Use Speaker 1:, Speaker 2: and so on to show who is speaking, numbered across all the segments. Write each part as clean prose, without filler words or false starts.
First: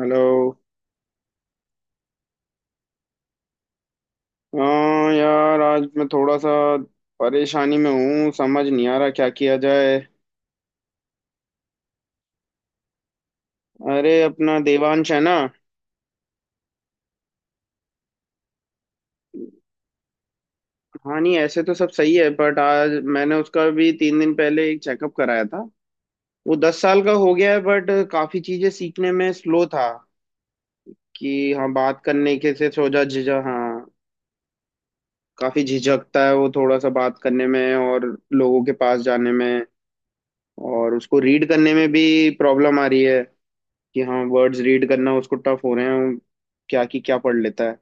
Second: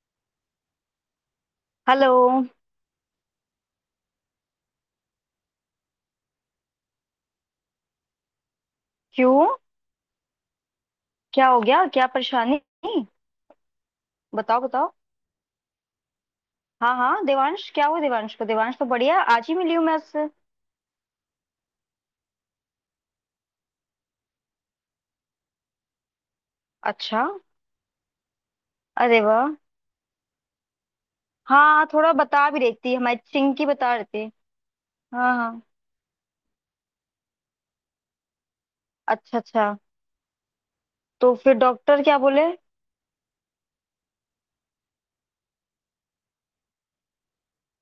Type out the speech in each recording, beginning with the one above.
Speaker 1: Hello.
Speaker 2: Hello.
Speaker 1: हाँ यार, आज मैं थोड़ा सा परेशानी में हूँ, समझ नहीं आ रहा क्या
Speaker 2: क्यों?
Speaker 1: किया जाए।
Speaker 2: क्या हो गया? क्या परेशानी?
Speaker 1: अरे अपना
Speaker 2: बताओ बताओ।
Speaker 1: देवांश है ना।
Speaker 2: हाँ हाँ, देवांश क्या हुआ? देवांश तो बढ़िया है, आज ही मिली हूँ मैं उससे।
Speaker 1: हाँ नहीं, ऐसे तो सब सही है बट आज मैंने उसका भी तीन दिन पहले एक चेकअप कराया था। वो दस साल का
Speaker 2: अच्छा,
Speaker 1: हो गया है बट काफी चीजें सीखने
Speaker 2: अरे
Speaker 1: में
Speaker 2: वाह।
Speaker 1: स्लो था कि
Speaker 2: हाँ
Speaker 1: हाँ
Speaker 2: हाँ,
Speaker 1: बात
Speaker 2: थोड़ा
Speaker 1: करने
Speaker 2: बता
Speaker 1: के
Speaker 2: भी
Speaker 1: से
Speaker 2: रही थी,
Speaker 1: सोचा
Speaker 2: हमारी
Speaker 1: झिझक
Speaker 2: चिंकी
Speaker 1: हाँ।
Speaker 2: बता रही थी। हाँ
Speaker 1: काफी
Speaker 2: हाँ।
Speaker 1: झिझकता है वो थोड़ा सा बात करने में और लोगों के पास जाने
Speaker 2: अच्छा
Speaker 1: में,
Speaker 2: अच्छा,
Speaker 1: और उसको
Speaker 2: तो
Speaker 1: रीड
Speaker 2: फिर
Speaker 1: करने में भी
Speaker 2: डॉक्टर क्या बोले?
Speaker 1: प्रॉब्लम आ रही है कि हाँ वर्ड्स रीड करना उसको टफ हो रहे हैं, क्या की क्या पढ़ लेता है।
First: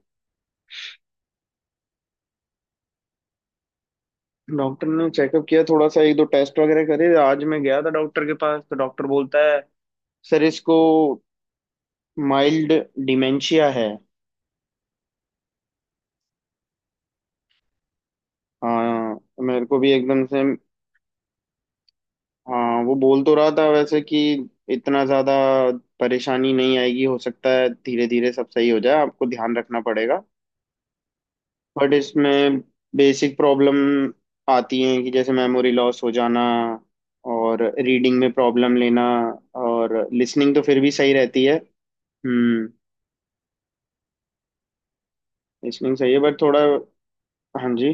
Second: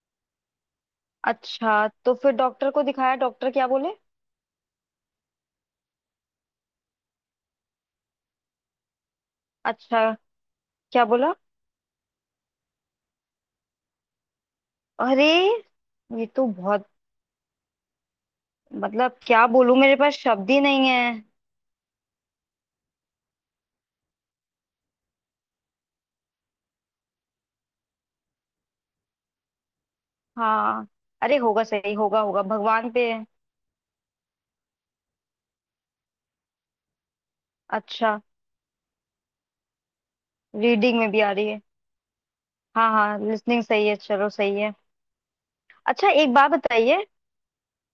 Speaker 2: अच्छा तो फिर डॉक्टर को दिखाया, डॉक्टर क्या बोले?
Speaker 1: डॉक्टर ने चेकअप किया थोड़ा सा, एक दो टेस्ट वगैरह करे। आज मैं गया था डॉक्टर के पास तो डॉक्टर बोलता है
Speaker 2: अच्छा,
Speaker 1: सर इसको
Speaker 2: क्या बोला?
Speaker 1: माइल्ड डिमेंशिया है।
Speaker 2: अरे, ये तो बहुत... मतलब
Speaker 1: हाँ,
Speaker 2: क्या
Speaker 1: मेरे
Speaker 2: बोलूं,
Speaker 1: को भी
Speaker 2: मेरे पास
Speaker 1: एकदम से।
Speaker 2: शब्द ही नहीं है।
Speaker 1: हाँ वो बोल तो रहा था वैसे कि इतना ज्यादा परेशानी नहीं आएगी, हो सकता है धीरे धीरे सब सही हो जाए, आपको ध्यान रखना पड़ेगा।
Speaker 2: हाँ, अरे होगा,
Speaker 1: बट
Speaker 2: सही होगा, होगा,
Speaker 1: इसमें
Speaker 2: भगवान पे है।
Speaker 1: बेसिक प्रॉब्लम आती हैं कि जैसे मेमोरी लॉस हो जाना और
Speaker 2: अच्छा,
Speaker 1: रीडिंग में प्रॉब्लम लेना, और लिसनिंग तो फिर भी
Speaker 2: रीडिंग में
Speaker 1: सही
Speaker 2: भी आ
Speaker 1: रहती
Speaker 2: रही
Speaker 1: है।
Speaker 2: है?
Speaker 1: हम्म।
Speaker 2: हाँ हाँ, लिसनिंग सही है, चलो सही है।
Speaker 1: लिसनिंग
Speaker 2: अच्छा
Speaker 1: सही है
Speaker 2: एक
Speaker 1: बट
Speaker 2: बात
Speaker 1: थोड़ा।
Speaker 2: बताइए,
Speaker 1: हाँ जी।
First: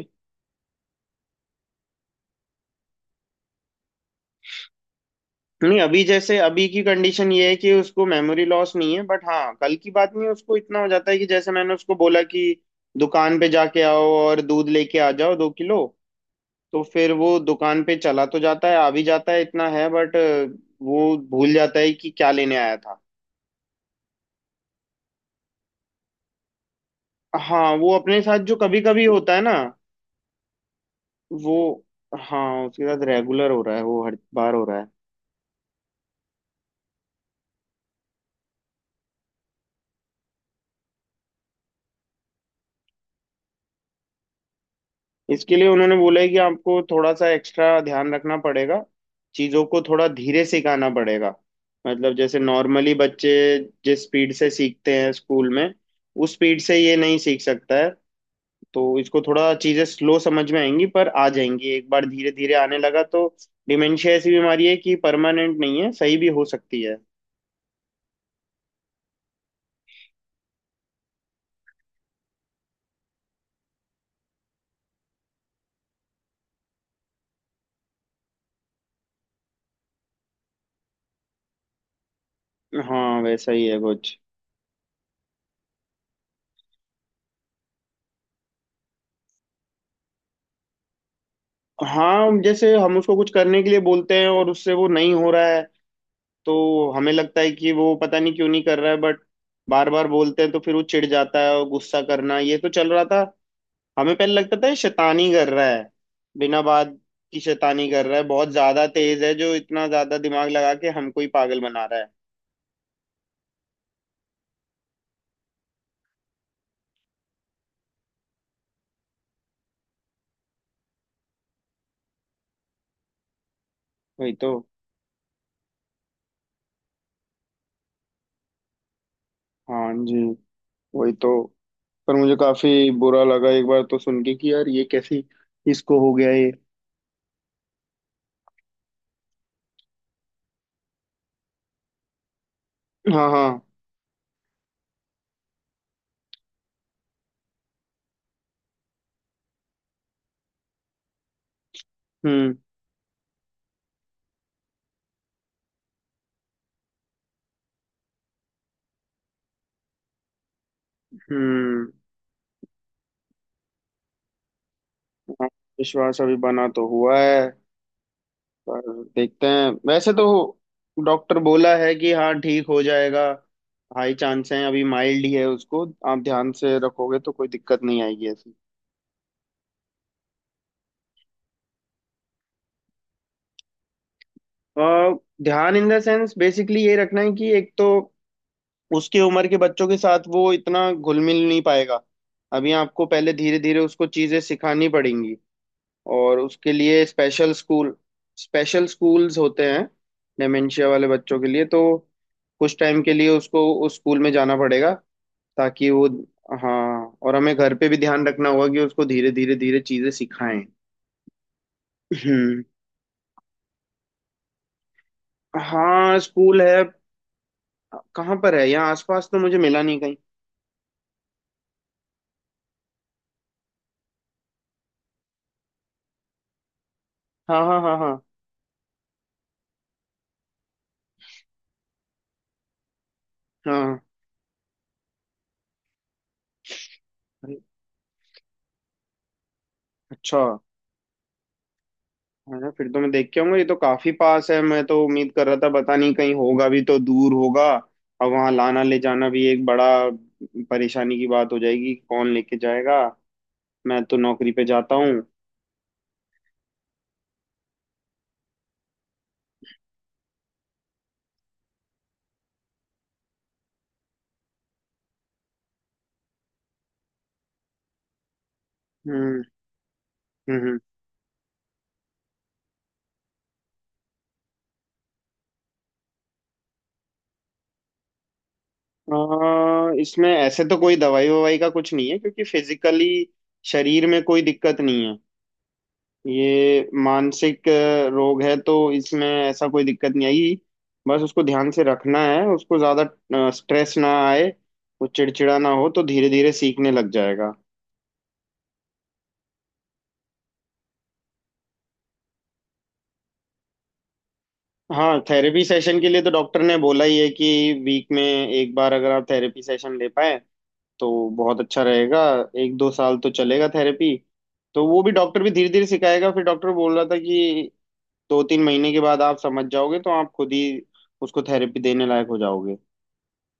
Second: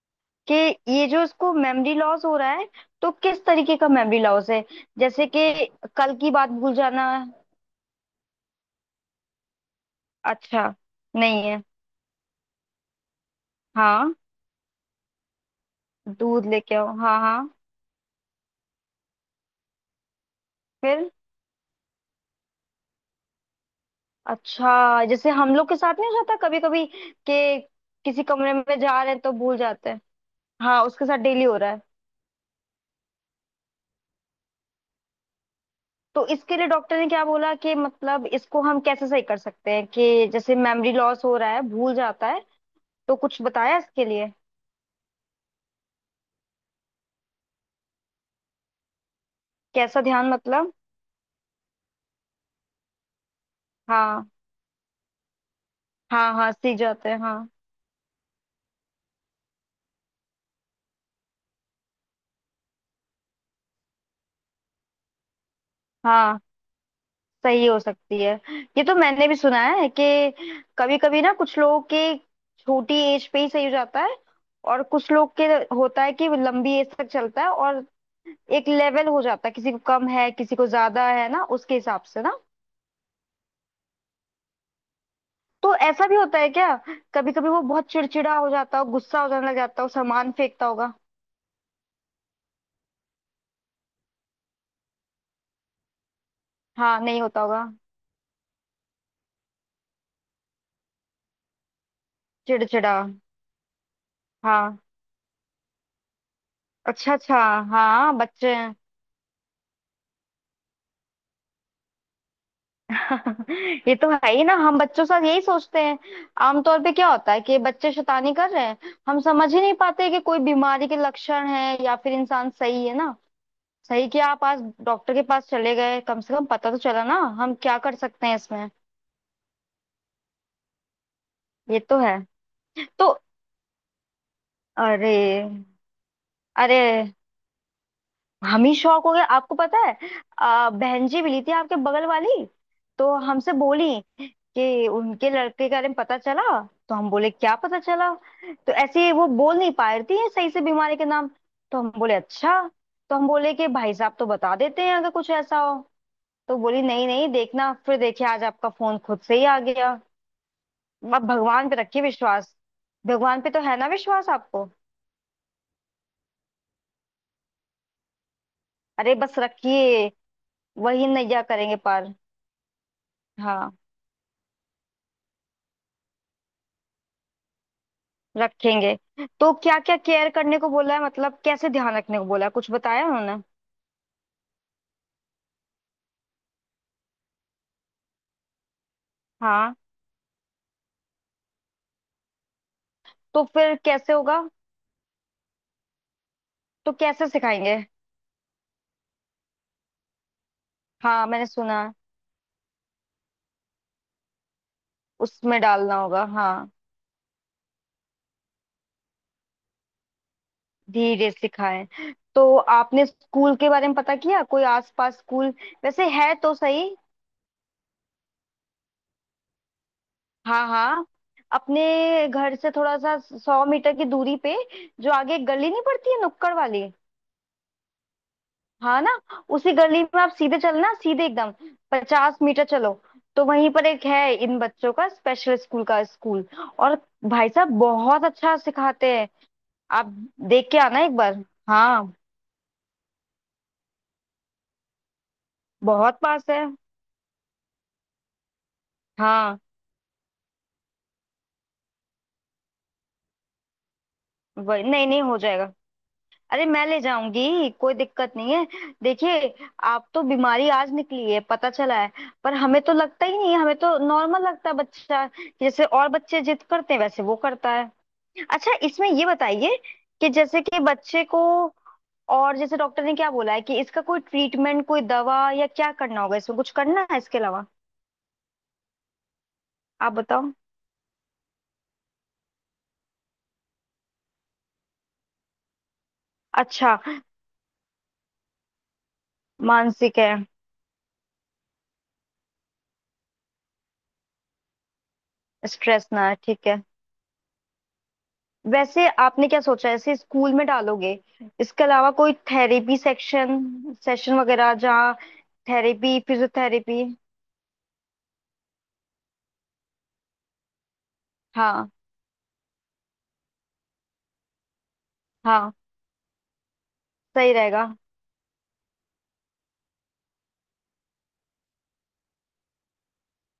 Speaker 2: कि ये जो इसको मेमोरी लॉस हो रहा है, तो किस तरीके का मेमोरी लॉस है? जैसे कि
Speaker 1: नहीं अभी
Speaker 2: कल की
Speaker 1: जैसे
Speaker 2: बात
Speaker 1: अभी
Speaker 2: भूल
Speaker 1: की
Speaker 2: जाना?
Speaker 1: कंडीशन ये है कि उसको मेमोरी लॉस नहीं है बट हाँ कल की बात नहीं है, उसको
Speaker 2: अच्छा,
Speaker 1: इतना हो जाता है कि
Speaker 2: नहीं
Speaker 1: जैसे
Speaker 2: है।
Speaker 1: मैंने उसको बोला कि दुकान पे जाके आओ
Speaker 2: हाँ,
Speaker 1: और दूध लेके आ जाओ दो किलो,
Speaker 2: दूध लेके
Speaker 1: तो
Speaker 2: आओ,
Speaker 1: फिर
Speaker 2: हाँ
Speaker 1: वो
Speaker 2: हाँ।
Speaker 1: दुकान पे चला तो जाता है, आ भी जाता है, इतना है बट
Speaker 2: फिर?
Speaker 1: वो भूल जाता है कि क्या लेने आया था।
Speaker 2: अच्छा जैसे हम लोग के साथ नहीं हो जाता कभी कभी, कि
Speaker 1: हाँ वो अपने
Speaker 2: किसी
Speaker 1: साथ
Speaker 2: कमरे
Speaker 1: जो
Speaker 2: में
Speaker 1: कभी
Speaker 2: जा
Speaker 1: कभी
Speaker 2: रहे हैं तो
Speaker 1: होता है ना
Speaker 2: भूल जाते हैं? हाँ उसके साथ डेली
Speaker 1: वो।
Speaker 2: हो रहा है।
Speaker 1: हाँ उसके साथ रेगुलर हो रहा है, वो हर बार हो रहा है।
Speaker 2: तो इसके लिए डॉक्टर ने क्या बोला, कि मतलब इसको हम कैसे सही कर सकते हैं, कि जैसे मेमोरी लॉस हो रहा है, भूल जाता है, तो कुछ बताया इसके लिए?
Speaker 1: इसके लिए उन्होंने बोला है कि आपको थोड़ा सा एक्स्ट्रा ध्यान रखना पड़ेगा, चीज़ों को
Speaker 2: कैसा
Speaker 1: थोड़ा
Speaker 2: ध्यान,
Speaker 1: धीरे
Speaker 2: मतलब?
Speaker 1: सिखाना पड़ेगा। मतलब जैसे नॉर्मली बच्चे जिस
Speaker 2: हाँ,
Speaker 1: स्पीड से सीखते हैं स्कूल में, उस
Speaker 2: हाँ हाँ
Speaker 1: स्पीड से
Speaker 2: सीख
Speaker 1: ये
Speaker 2: जाते
Speaker 1: नहीं
Speaker 2: हैं
Speaker 1: सीख
Speaker 2: हाँ।
Speaker 1: सकता है, तो इसको थोड़ा चीजें स्लो समझ में आएंगी पर आ जाएंगी, एक बार धीरे धीरे आने लगा तो। डिमेंशिया ऐसी बीमारी है कि परमानेंट नहीं है, सही भी
Speaker 2: हाँ,
Speaker 1: हो सकती है।
Speaker 2: सही हो सकती है। ये तो मैंने भी सुना है, कि कभी कभी ना कुछ लोगों के छोटी एज पे ही सही हो जाता है, और कुछ लोग के होता है कि वो लंबी एज तक चलता है, और एक लेवल हो जाता है, किसी को कम है किसी को ज्यादा है ना, उसके हिसाब से ना।
Speaker 1: हाँ वैसा ही है कुछ।
Speaker 2: तो ऐसा भी होता है क्या, कभी कभी वो बहुत चिड़चिड़ा हो जाता हो, गुस्सा हो जाने लग जाता हो, सामान फेंकता होगा?
Speaker 1: हाँ जैसे हम उसको कुछ करने के लिए बोलते हैं और उससे वो नहीं हो रहा है, तो
Speaker 2: हाँ,
Speaker 1: हमें
Speaker 2: नहीं
Speaker 1: लगता
Speaker 2: होता
Speaker 1: है
Speaker 2: होगा।
Speaker 1: कि वो पता नहीं क्यों नहीं कर रहा है, बट बार बार बोलते हैं तो फिर वो चिढ़ जाता है, और गुस्सा करना ये तो चल
Speaker 2: चिड़चिड़ा।
Speaker 1: रहा था। हमें पहले लगता था ये
Speaker 2: हाँ,
Speaker 1: शैतानी कर रहा है, बिना बात
Speaker 2: अच्छा अच्छा।
Speaker 1: की शैतानी कर
Speaker 2: हाँ
Speaker 1: रहा है, बहुत
Speaker 2: बच्चे हैं।
Speaker 1: ज्यादा तेज है जो इतना ज्यादा दिमाग लगा के हमको ही पागल बना रहा है।
Speaker 2: ये तो है ही ना, हम बच्चों के साथ यही सोचते हैं आमतौर पे, क्या होता है कि बच्चे शैतानी कर रहे हैं। हम समझ ही नहीं पाते कि कोई बीमारी के लक्षण है या फिर इंसान सही है ना। सही कि
Speaker 1: वही
Speaker 2: आप
Speaker 1: तो।
Speaker 2: आज डॉक्टर के पास चले गए, कम से कम पता तो चला ना। हम क्या कर सकते हैं इसमें।
Speaker 1: हाँ जी। वही तो।
Speaker 2: ये तो
Speaker 1: पर
Speaker 2: है।
Speaker 1: मुझे काफी
Speaker 2: तो
Speaker 1: बुरा लगा एक बार तो सुन के कि यार ये
Speaker 2: अरे,
Speaker 1: कैसी इसको हो गया ये।
Speaker 2: अरे, हम ही शौक हो गए, आपको पता है? बहन जी मिली थी, आपके बगल वाली। तो
Speaker 1: हाँ
Speaker 2: हमसे
Speaker 1: हाँ।
Speaker 2: बोली कि उनके लड़के के बारे में पता चला। तो हम बोले क्या पता चला? तो ऐसे ही वो बोल नहीं पा रही थी सही से बीमारी के नाम। तो हम बोले
Speaker 1: हम्म
Speaker 2: अच्छा। तो हम बोले कि भाई साहब, तो बता देते हैं अगर कुछ ऐसा हो। तो बोली नहीं नहीं, देखना, फिर देखिए आज आपका फोन खुद से ही आ गया। अब भगवान पे
Speaker 1: हम्म।
Speaker 2: रखिए विश्वास। भगवान पे तो है ना विश्वास आपको?
Speaker 1: हाँ, विश्वास अभी बना तो हुआ है, पर
Speaker 2: अरे बस
Speaker 1: देखते हैं
Speaker 2: रखिए,
Speaker 1: वैसे तो।
Speaker 2: वही
Speaker 1: डॉक्टर
Speaker 2: नैया
Speaker 1: बोला
Speaker 2: करेंगे
Speaker 1: है कि
Speaker 2: पार।
Speaker 1: हाँ ठीक हो जाएगा,
Speaker 2: हाँ,
Speaker 1: हाई चांस है, अभी माइल्ड ही है उसको, आप ध्यान से रखोगे तो कोई दिक्कत नहीं आएगी ऐसी।
Speaker 2: रखेंगे। तो क्या क्या केयर करने को बोला है, मतलब कैसे ध्यान रखने को बोला है, कुछ बताया उन्होंने?
Speaker 1: अ, ध्यान इन द सेंस बेसिकली ये रखना है कि एक तो उसकी उम्र के
Speaker 2: हाँ,
Speaker 1: बच्चों के साथ वो इतना घुल मिल नहीं पाएगा, अभी आपको पहले
Speaker 2: तो
Speaker 1: धीरे
Speaker 2: फिर
Speaker 1: धीरे उसको
Speaker 2: कैसे
Speaker 1: चीजें
Speaker 2: होगा?
Speaker 1: सिखानी पड़ेंगी, और उसके
Speaker 2: तो
Speaker 1: लिए
Speaker 2: कैसे
Speaker 1: स्पेशल
Speaker 2: सिखाएंगे?
Speaker 1: स्कूल। स्पेशल स्कूल्स होते हैं डेमेंशिया वाले
Speaker 2: हाँ
Speaker 1: बच्चों
Speaker 2: मैंने
Speaker 1: के लिए, तो
Speaker 2: सुना है,
Speaker 1: कुछ टाइम के लिए उसको उस स्कूल में जाना पड़ेगा
Speaker 2: उसमें
Speaker 1: ताकि
Speaker 2: डालना
Speaker 1: वो।
Speaker 2: होगा हाँ।
Speaker 1: हाँ, और हमें घर पे भी ध्यान रखना होगा कि उसको धीरे धीरे धीरे चीजें सिखाएं।
Speaker 2: धीरे सिखाएं। तो
Speaker 1: हम्म।
Speaker 2: आपने स्कूल के बारे में पता किया, कोई आसपास स्कूल? वैसे
Speaker 1: हाँ
Speaker 2: है तो
Speaker 1: स्कूल है,
Speaker 2: सही।
Speaker 1: कहाँ पर है? यहाँ आसपास तो मुझे मिला नहीं कहीं।
Speaker 2: हाँ हाँ, अपने घर से थोड़ा सा सौ मीटर की दूरी पे, जो आगे एक गली नहीं पड़ती है नुक्कड़ वाली,
Speaker 1: हाँ हाँ हाँ हाँ।
Speaker 2: हाँ ना, उसी गली में आप सीधे चलना, सीधे एकदम पचास मीटर चलो, तो वहीं पर
Speaker 1: हाँ।
Speaker 2: एक है, इन बच्चों का स्पेशल स्कूल का स्कूल। और भाई
Speaker 1: अरे,
Speaker 2: साहब बहुत अच्छा सिखाते हैं। आप
Speaker 1: अच्छा
Speaker 2: देख के आना एक बार। हाँ
Speaker 1: अच्छा, फिर तो मैं देख के आऊंगा, ये तो काफी पास है, मैं तो उम्मीद कर रहा था पता नहीं
Speaker 2: बहुत
Speaker 1: कहीं
Speaker 2: पास है।
Speaker 1: होगा भी तो दूर होगा। और वहां लाना ले जाना भी
Speaker 2: हाँ
Speaker 1: एक बड़ा परेशानी की बात हो जाएगी, कौन लेके जाएगा, मैं तो नौकरी पे
Speaker 2: वही,
Speaker 1: जाता
Speaker 2: नहीं
Speaker 1: हूँ।
Speaker 2: नहीं हो जाएगा। अरे मैं ले जाऊंगी, कोई दिक्कत नहीं है। देखिए, आप तो बीमारी आज निकली है, पता चला है। पर हमें तो लगता ही नहीं है, हमें तो नॉर्मल लगता है बच्चा। जैसे और बच्चे जिद करते हैं वैसे वो करता है। अच्छा इसमें ये
Speaker 1: हम्म।
Speaker 2: बताइए, कि
Speaker 1: हम्म।
Speaker 2: जैसे
Speaker 1: हम्म।
Speaker 2: कि बच्चे को, और जैसे डॉक्टर ने क्या बोला है, कि इसका कोई ट्रीटमेंट, कोई दवा, या क्या करना होगा, इसमें कुछ करना है इसके अलावा? आप
Speaker 1: इसमें
Speaker 2: बताओ।
Speaker 1: ऐसे तो कोई दवाई ववाई का कुछ नहीं है, क्योंकि फिजिकली शरीर में कोई दिक्कत नहीं है। ये
Speaker 2: अच्छा,
Speaker 1: मानसिक रोग है तो इसमें ऐसा कोई दिक्कत
Speaker 2: मानसिक
Speaker 1: नहीं
Speaker 2: है।
Speaker 1: आएगी, बस उसको ध्यान से रखना है, उसको ज्यादा स्ट्रेस ना आए, वो चिड़चिड़ा ना हो, तो
Speaker 2: स्ट्रेस ना,
Speaker 1: धीरे
Speaker 2: है
Speaker 1: धीरे
Speaker 2: ठीक है।
Speaker 1: सीखने लग जाएगा।
Speaker 2: वैसे आपने क्या सोचा है, इसे स्कूल में डालोगे? इसके अलावा कोई थेरेपी सेक्शन, सेशन वगैरह जहाँ?
Speaker 1: हाँ थेरेपी सेशन के
Speaker 2: थेरेपी,
Speaker 1: लिए तो डॉक्टर ने
Speaker 2: फिजियोथेरेपी।
Speaker 1: बोला ही है कि वीक में एक बार अगर आप थेरेपी सेशन ले पाए तो बहुत अच्छा
Speaker 2: हाँ,
Speaker 1: रहेगा। एक दो साल तो चलेगा थेरेपी, तो वो भी डॉक्टर भी धीरे
Speaker 2: हाँ
Speaker 1: धीरे सिखाएगा। फिर डॉक्टर बोल रहा था
Speaker 2: सही
Speaker 1: कि
Speaker 2: रहेगा।
Speaker 1: दो तीन महीने के बाद आप समझ जाओगे तो आप खुद ही उसको थेरेपी देने लायक हो जाओगे।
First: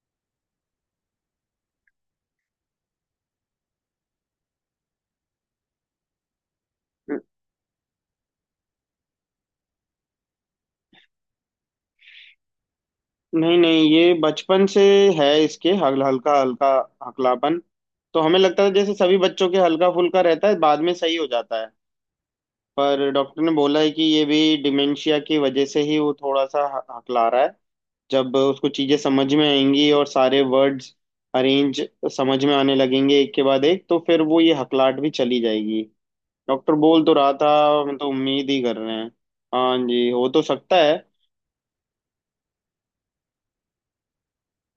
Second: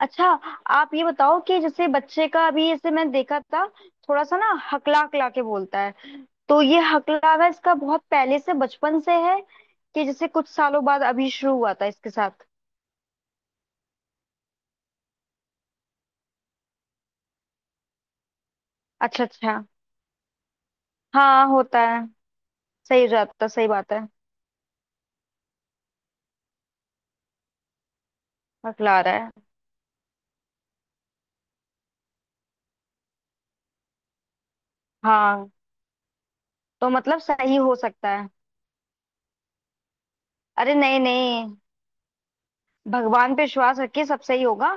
Speaker 2: अच्छा आप ये बताओ कि जैसे बच्चे का अभी, जैसे मैंने देखा था, थोड़ा सा ना हकला हकला के बोलता है। तो ये हकलावा इसका बहुत पहले से बचपन से है, कि जैसे कुछ सालों बाद अभी शुरू हुआ था इसके साथ?
Speaker 1: नहीं नहीं, ये बचपन से है इसके हल्का हल्का हकलापन, तो हमें लगता था जैसे सभी
Speaker 2: अच्छा
Speaker 1: बच्चों के
Speaker 2: अच्छा,
Speaker 1: हल्का फुल्का रहता है, बाद में सही हो
Speaker 2: हाँ
Speaker 1: जाता है।
Speaker 2: होता है। सही हो
Speaker 1: पर डॉक्टर
Speaker 2: जाता,
Speaker 1: ने
Speaker 2: सही
Speaker 1: बोला है
Speaker 2: बात है।
Speaker 1: कि ये भी डिमेंशिया की वजह से ही वो थोड़ा सा हकला रहा है। जब उसको चीजें
Speaker 2: हकला रहा
Speaker 1: समझ
Speaker 2: है।
Speaker 1: में आएंगी और सारे वर्ड्स अरेंज समझ में आने लगेंगे एक के बाद एक, तो फिर वो ये हकलाहट भी चली
Speaker 2: हाँ,
Speaker 1: जाएगी, डॉक्टर
Speaker 2: तो
Speaker 1: बोल तो
Speaker 2: मतलब
Speaker 1: रहा था।
Speaker 2: सही हो
Speaker 1: हम तो
Speaker 2: सकता है।
Speaker 1: उम्मीद ही कर रहे हैं, हाँ जी हो तो
Speaker 2: अरे
Speaker 1: सकता है।
Speaker 2: नहीं नहीं, भगवान पे विश्वास रखिए, सब सही होगा।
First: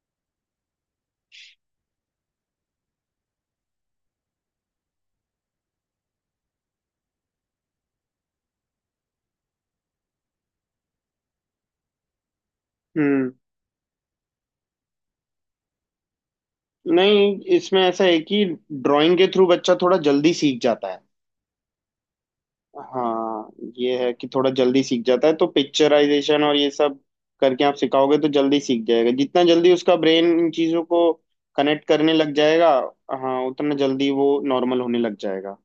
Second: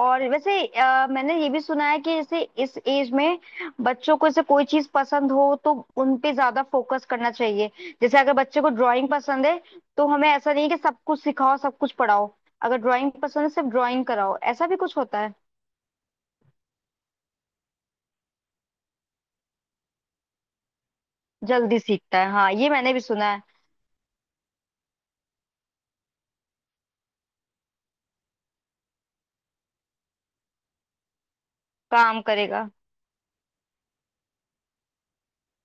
Speaker 2: और वैसे मैंने ये भी सुना है, कि जैसे इस एज में बच्चों को, जैसे कोई चीज पसंद हो, तो उन पे ज्यादा फोकस करना चाहिए। जैसे अगर बच्चे को ड्राइंग पसंद है, तो हमें ऐसा नहीं कि सब कुछ सिखाओ, सब कुछ पढ़ाओ। अगर ड्राइंग
Speaker 1: हम्म।
Speaker 2: पसंद है, सिर्फ ड्राइंग कराओ, ऐसा भी कुछ होता है?
Speaker 1: नहीं इसमें ऐसा है कि ड्राइंग के थ्रू बच्चा थोड़ा जल्दी सीख जाता है।
Speaker 2: जल्दी सीखता है हाँ, ये मैंने भी सुना है।
Speaker 1: हाँ ये है कि थोड़ा जल्दी सीख जाता है, तो पिक्चराइजेशन और ये सब करके आप सिखाओगे तो जल्दी सीख जाएगा, जितना जल्दी उसका ब्रेन इन चीजों को कनेक्ट करने
Speaker 2: काम
Speaker 1: लग
Speaker 2: करेगा।
Speaker 1: जाएगा, हाँ उतना जल्दी वो नॉर्मल होने लग जाएगा।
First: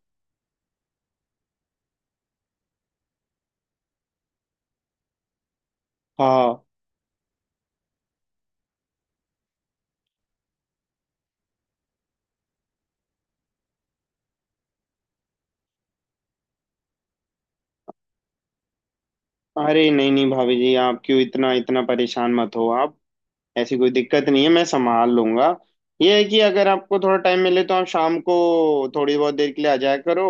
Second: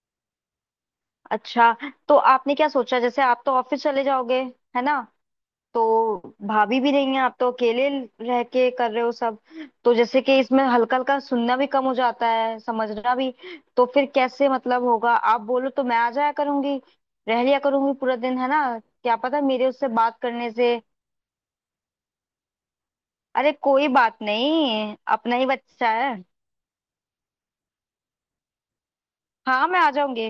Speaker 2: अच्छा, तो आपने क्या सोचा, जैसे आप तो ऑफिस चले जाओगे, है ना? तो
Speaker 1: हाँ।
Speaker 2: भाभी भी नहीं है, आप तो अकेले रह के कर रहे हो सब। तो जैसे कि इसमें हल्का हल्का सुनना भी कम हो जाता है, समझना भी। तो फिर कैसे मतलब होगा? आप बोलो तो मैं आ जाया करूंगी, रह लिया करूंगी पूरा दिन, है ना, क्या पता मेरे उससे
Speaker 1: अरे नहीं
Speaker 2: बात
Speaker 1: नहीं
Speaker 2: करने
Speaker 1: भाभी जी,
Speaker 2: से।
Speaker 1: आप क्यों इतना इतना परेशान मत हो आप,
Speaker 2: अरे
Speaker 1: ऐसी
Speaker 2: कोई
Speaker 1: कोई
Speaker 2: बात
Speaker 1: दिक्कत नहीं है, मैं
Speaker 2: नहीं,
Speaker 1: संभाल
Speaker 2: अपना ही
Speaker 1: लूंगा।
Speaker 2: बच्चा है।
Speaker 1: ये है कि अगर आपको थोड़ा टाइम मिले तो आप शाम को थोड़ी बहुत देर के
Speaker 2: हाँ
Speaker 1: लिए आ
Speaker 2: मैं आ
Speaker 1: जाया करो,
Speaker 2: जाऊंगी,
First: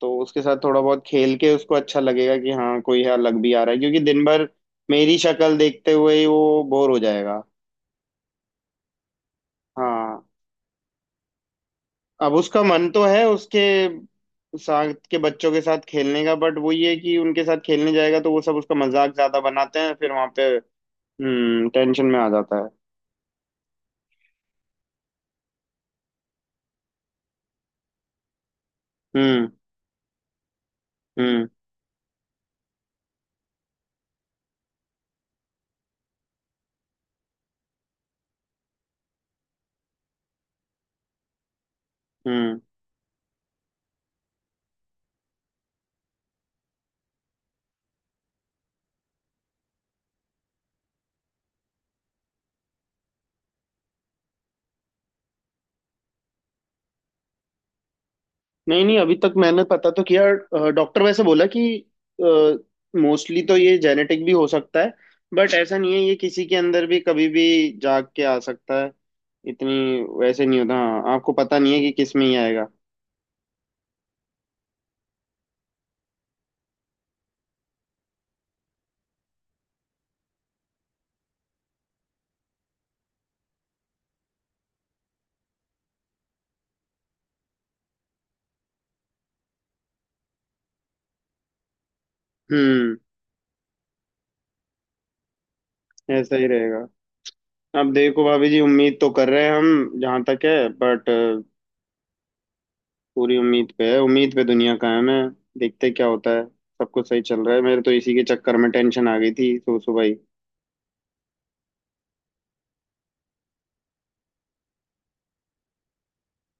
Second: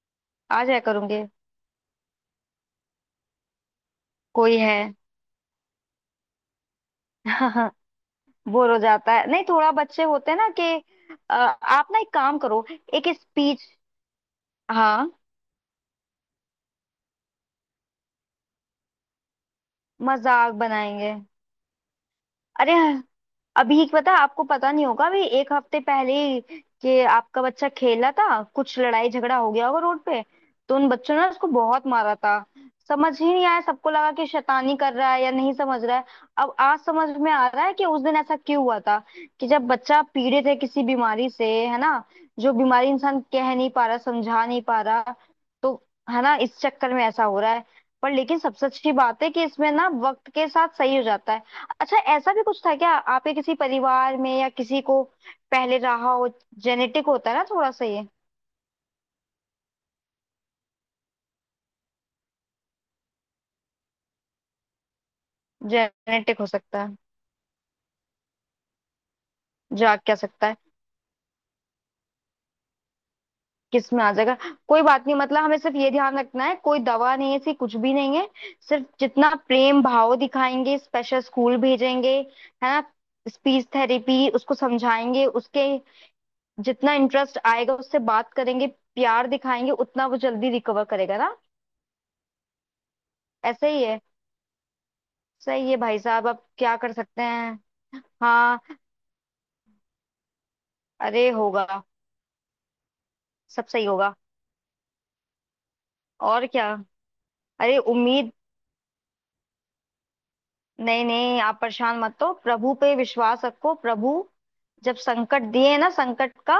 Speaker 1: तो उसके साथ
Speaker 2: आ
Speaker 1: थोड़ा
Speaker 2: जाया
Speaker 1: बहुत
Speaker 2: करूंगी।
Speaker 1: खेल के उसको अच्छा लगेगा कि हाँ कोई है अलग भी आ रहा है, क्योंकि दिन भर
Speaker 2: कोई है।
Speaker 1: मेरी शक्ल देखते हुए ही वो बोर हो जाएगा।
Speaker 2: बोर हो जाता है? नहीं, थोड़ा बच्चे
Speaker 1: हाँ,
Speaker 2: होते हैं ना कि... आप ना एक
Speaker 1: अब
Speaker 2: काम
Speaker 1: उसका
Speaker 2: करो।
Speaker 1: मन तो
Speaker 2: एक
Speaker 1: है
Speaker 2: स्पीच।
Speaker 1: उसके साथ
Speaker 2: हाँ,
Speaker 1: के बच्चों के साथ खेलने का, बट वो ये है कि उनके साथ खेलने जाएगा तो वो सब उसका मजाक ज्यादा बनाते हैं, फिर वहां पे
Speaker 2: मजाक बनाएंगे।
Speaker 1: टेंशन में आ जाता है।
Speaker 2: अरे, अभी पता, आपको पता नहीं होगा, अभी एक हफ्ते पहले ही, कि आपका बच्चा खेला था, कुछ लड़ाई झगड़ा
Speaker 1: हम्म।
Speaker 2: हो गया होगा रोड पे। तो उन बच्चों ने उसको
Speaker 1: हम्म।
Speaker 2: बहुत मारा था। समझ ही नहीं आया, सबको लगा कि शैतानी कर रहा है या नहीं समझ रहा है। अब आज समझ में आ रहा है कि उस दिन ऐसा क्यों हुआ था। कि जब बच्चा पीड़ित है किसी बीमारी से, है ना, जो
Speaker 1: हम्म।
Speaker 2: बीमारी इंसान कह नहीं पा रहा, समझा नहीं पा रहा, तो, है ना, इस चक्कर में ऐसा हो रहा है। पर लेकिन सबसे अच्छी बात है कि इसमें ना वक्त के साथ सही हो जाता है। अच्छा, ऐसा भी कुछ था क्या आपके किसी परिवार में, या किसी को पहले रहा हो? जेनेटिक होता है ना थोड़ा सा ये।
Speaker 1: नहीं नहीं अभी तक मैंने पता तो किया, डॉक्टर वैसे बोला कि मोस्टली तो ये जेनेटिक भी हो सकता है, बट ऐसा नहीं है, ये
Speaker 2: जेनेटिक
Speaker 1: किसी
Speaker 2: हो
Speaker 1: के
Speaker 2: सकता
Speaker 1: अंदर
Speaker 2: है।
Speaker 1: भी कभी भी जाग के आ सकता है,
Speaker 2: जाग
Speaker 1: इतनी
Speaker 2: क्या
Speaker 1: वैसे
Speaker 2: सकता है?
Speaker 1: नहीं होता। हाँ आपको पता नहीं है कि किस में ही आएगा।
Speaker 2: किस में आ जाएगा? कोई बात नहीं, मतलब हमें सिर्फ ये ध्यान रखना है, कोई दवा नहीं है, ऐसी कुछ भी नहीं है, सिर्फ जितना प्रेम भाव दिखाएंगे, स्पेशल स्कूल भेजेंगे, है ना, स्पीच थेरेपी उसको समझाएंगे, उसके जितना इंटरेस्ट आएगा उससे बात करेंगे, प्यार दिखाएंगे, उतना वो जल्दी रिकवर करेगा ना।
Speaker 1: हम्म।
Speaker 2: ऐसे ही है। सही है भाई साहब,
Speaker 1: ऐसा
Speaker 2: अब
Speaker 1: ही
Speaker 2: क्या
Speaker 1: रहेगा।
Speaker 2: कर सकते हैं।
Speaker 1: अब देखो भाभी
Speaker 2: हाँ
Speaker 1: जी उम्मीद तो कर रहे हैं हम जहाँ तक है बट,
Speaker 2: अरे, होगा,
Speaker 1: पूरी
Speaker 2: सब
Speaker 1: उम्मीद
Speaker 2: सही
Speaker 1: पे है,
Speaker 2: होगा।
Speaker 1: उम्मीद पे दुनिया कायम है, देखते क्या होता है।
Speaker 2: और क्या।
Speaker 1: सब कुछ सही चल रहा है,
Speaker 2: अरे
Speaker 1: मेरे तो इसी के
Speaker 2: उम्मीद,
Speaker 1: चक्कर में टेंशन आ गई थी सुबह सुबह ही।
Speaker 2: नहीं नहीं आप परेशान मत हो, प्रभु पे विश्वास रखो। प्रभु जब संकट दिए ना, संकट का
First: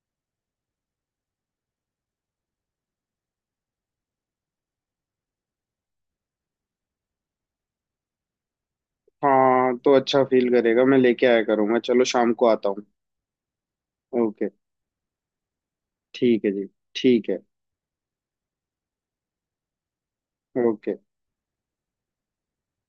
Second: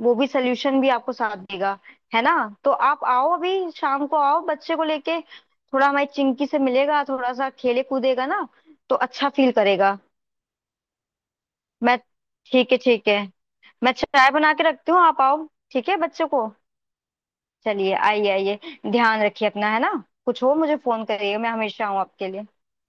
Speaker 2: वो भी सल्यूशन भी आपको साथ देगा, है ना? तो आप आओ अभी शाम को, आओ बच्चे को लेके, थोड़ा हमारी चिंकी से मिलेगा, थोड़ा सा खेले कूदेगा ना, तो अच्छा फील
Speaker 1: हाँ तो
Speaker 2: करेगा।
Speaker 1: अच्छा फील करेगा, मैं लेके आया करूँगा,
Speaker 2: मैं,
Speaker 1: चलो शाम को आता
Speaker 2: ठीक है
Speaker 1: हूँ।
Speaker 2: ठीक है, मैं चाय
Speaker 1: ओके।
Speaker 2: बना के रखती हूँ, आप आओ। ठीक है, बच्चे
Speaker 1: ठीक
Speaker 2: को
Speaker 1: है जी, ठीक है।
Speaker 2: चलिए, आइए आइए। ध्यान रखिए, अपना है ना। कुछ हो मुझे
Speaker 1: ओके।
Speaker 2: फोन करिएगा, मैं हमेशा हूँ आपके लिए।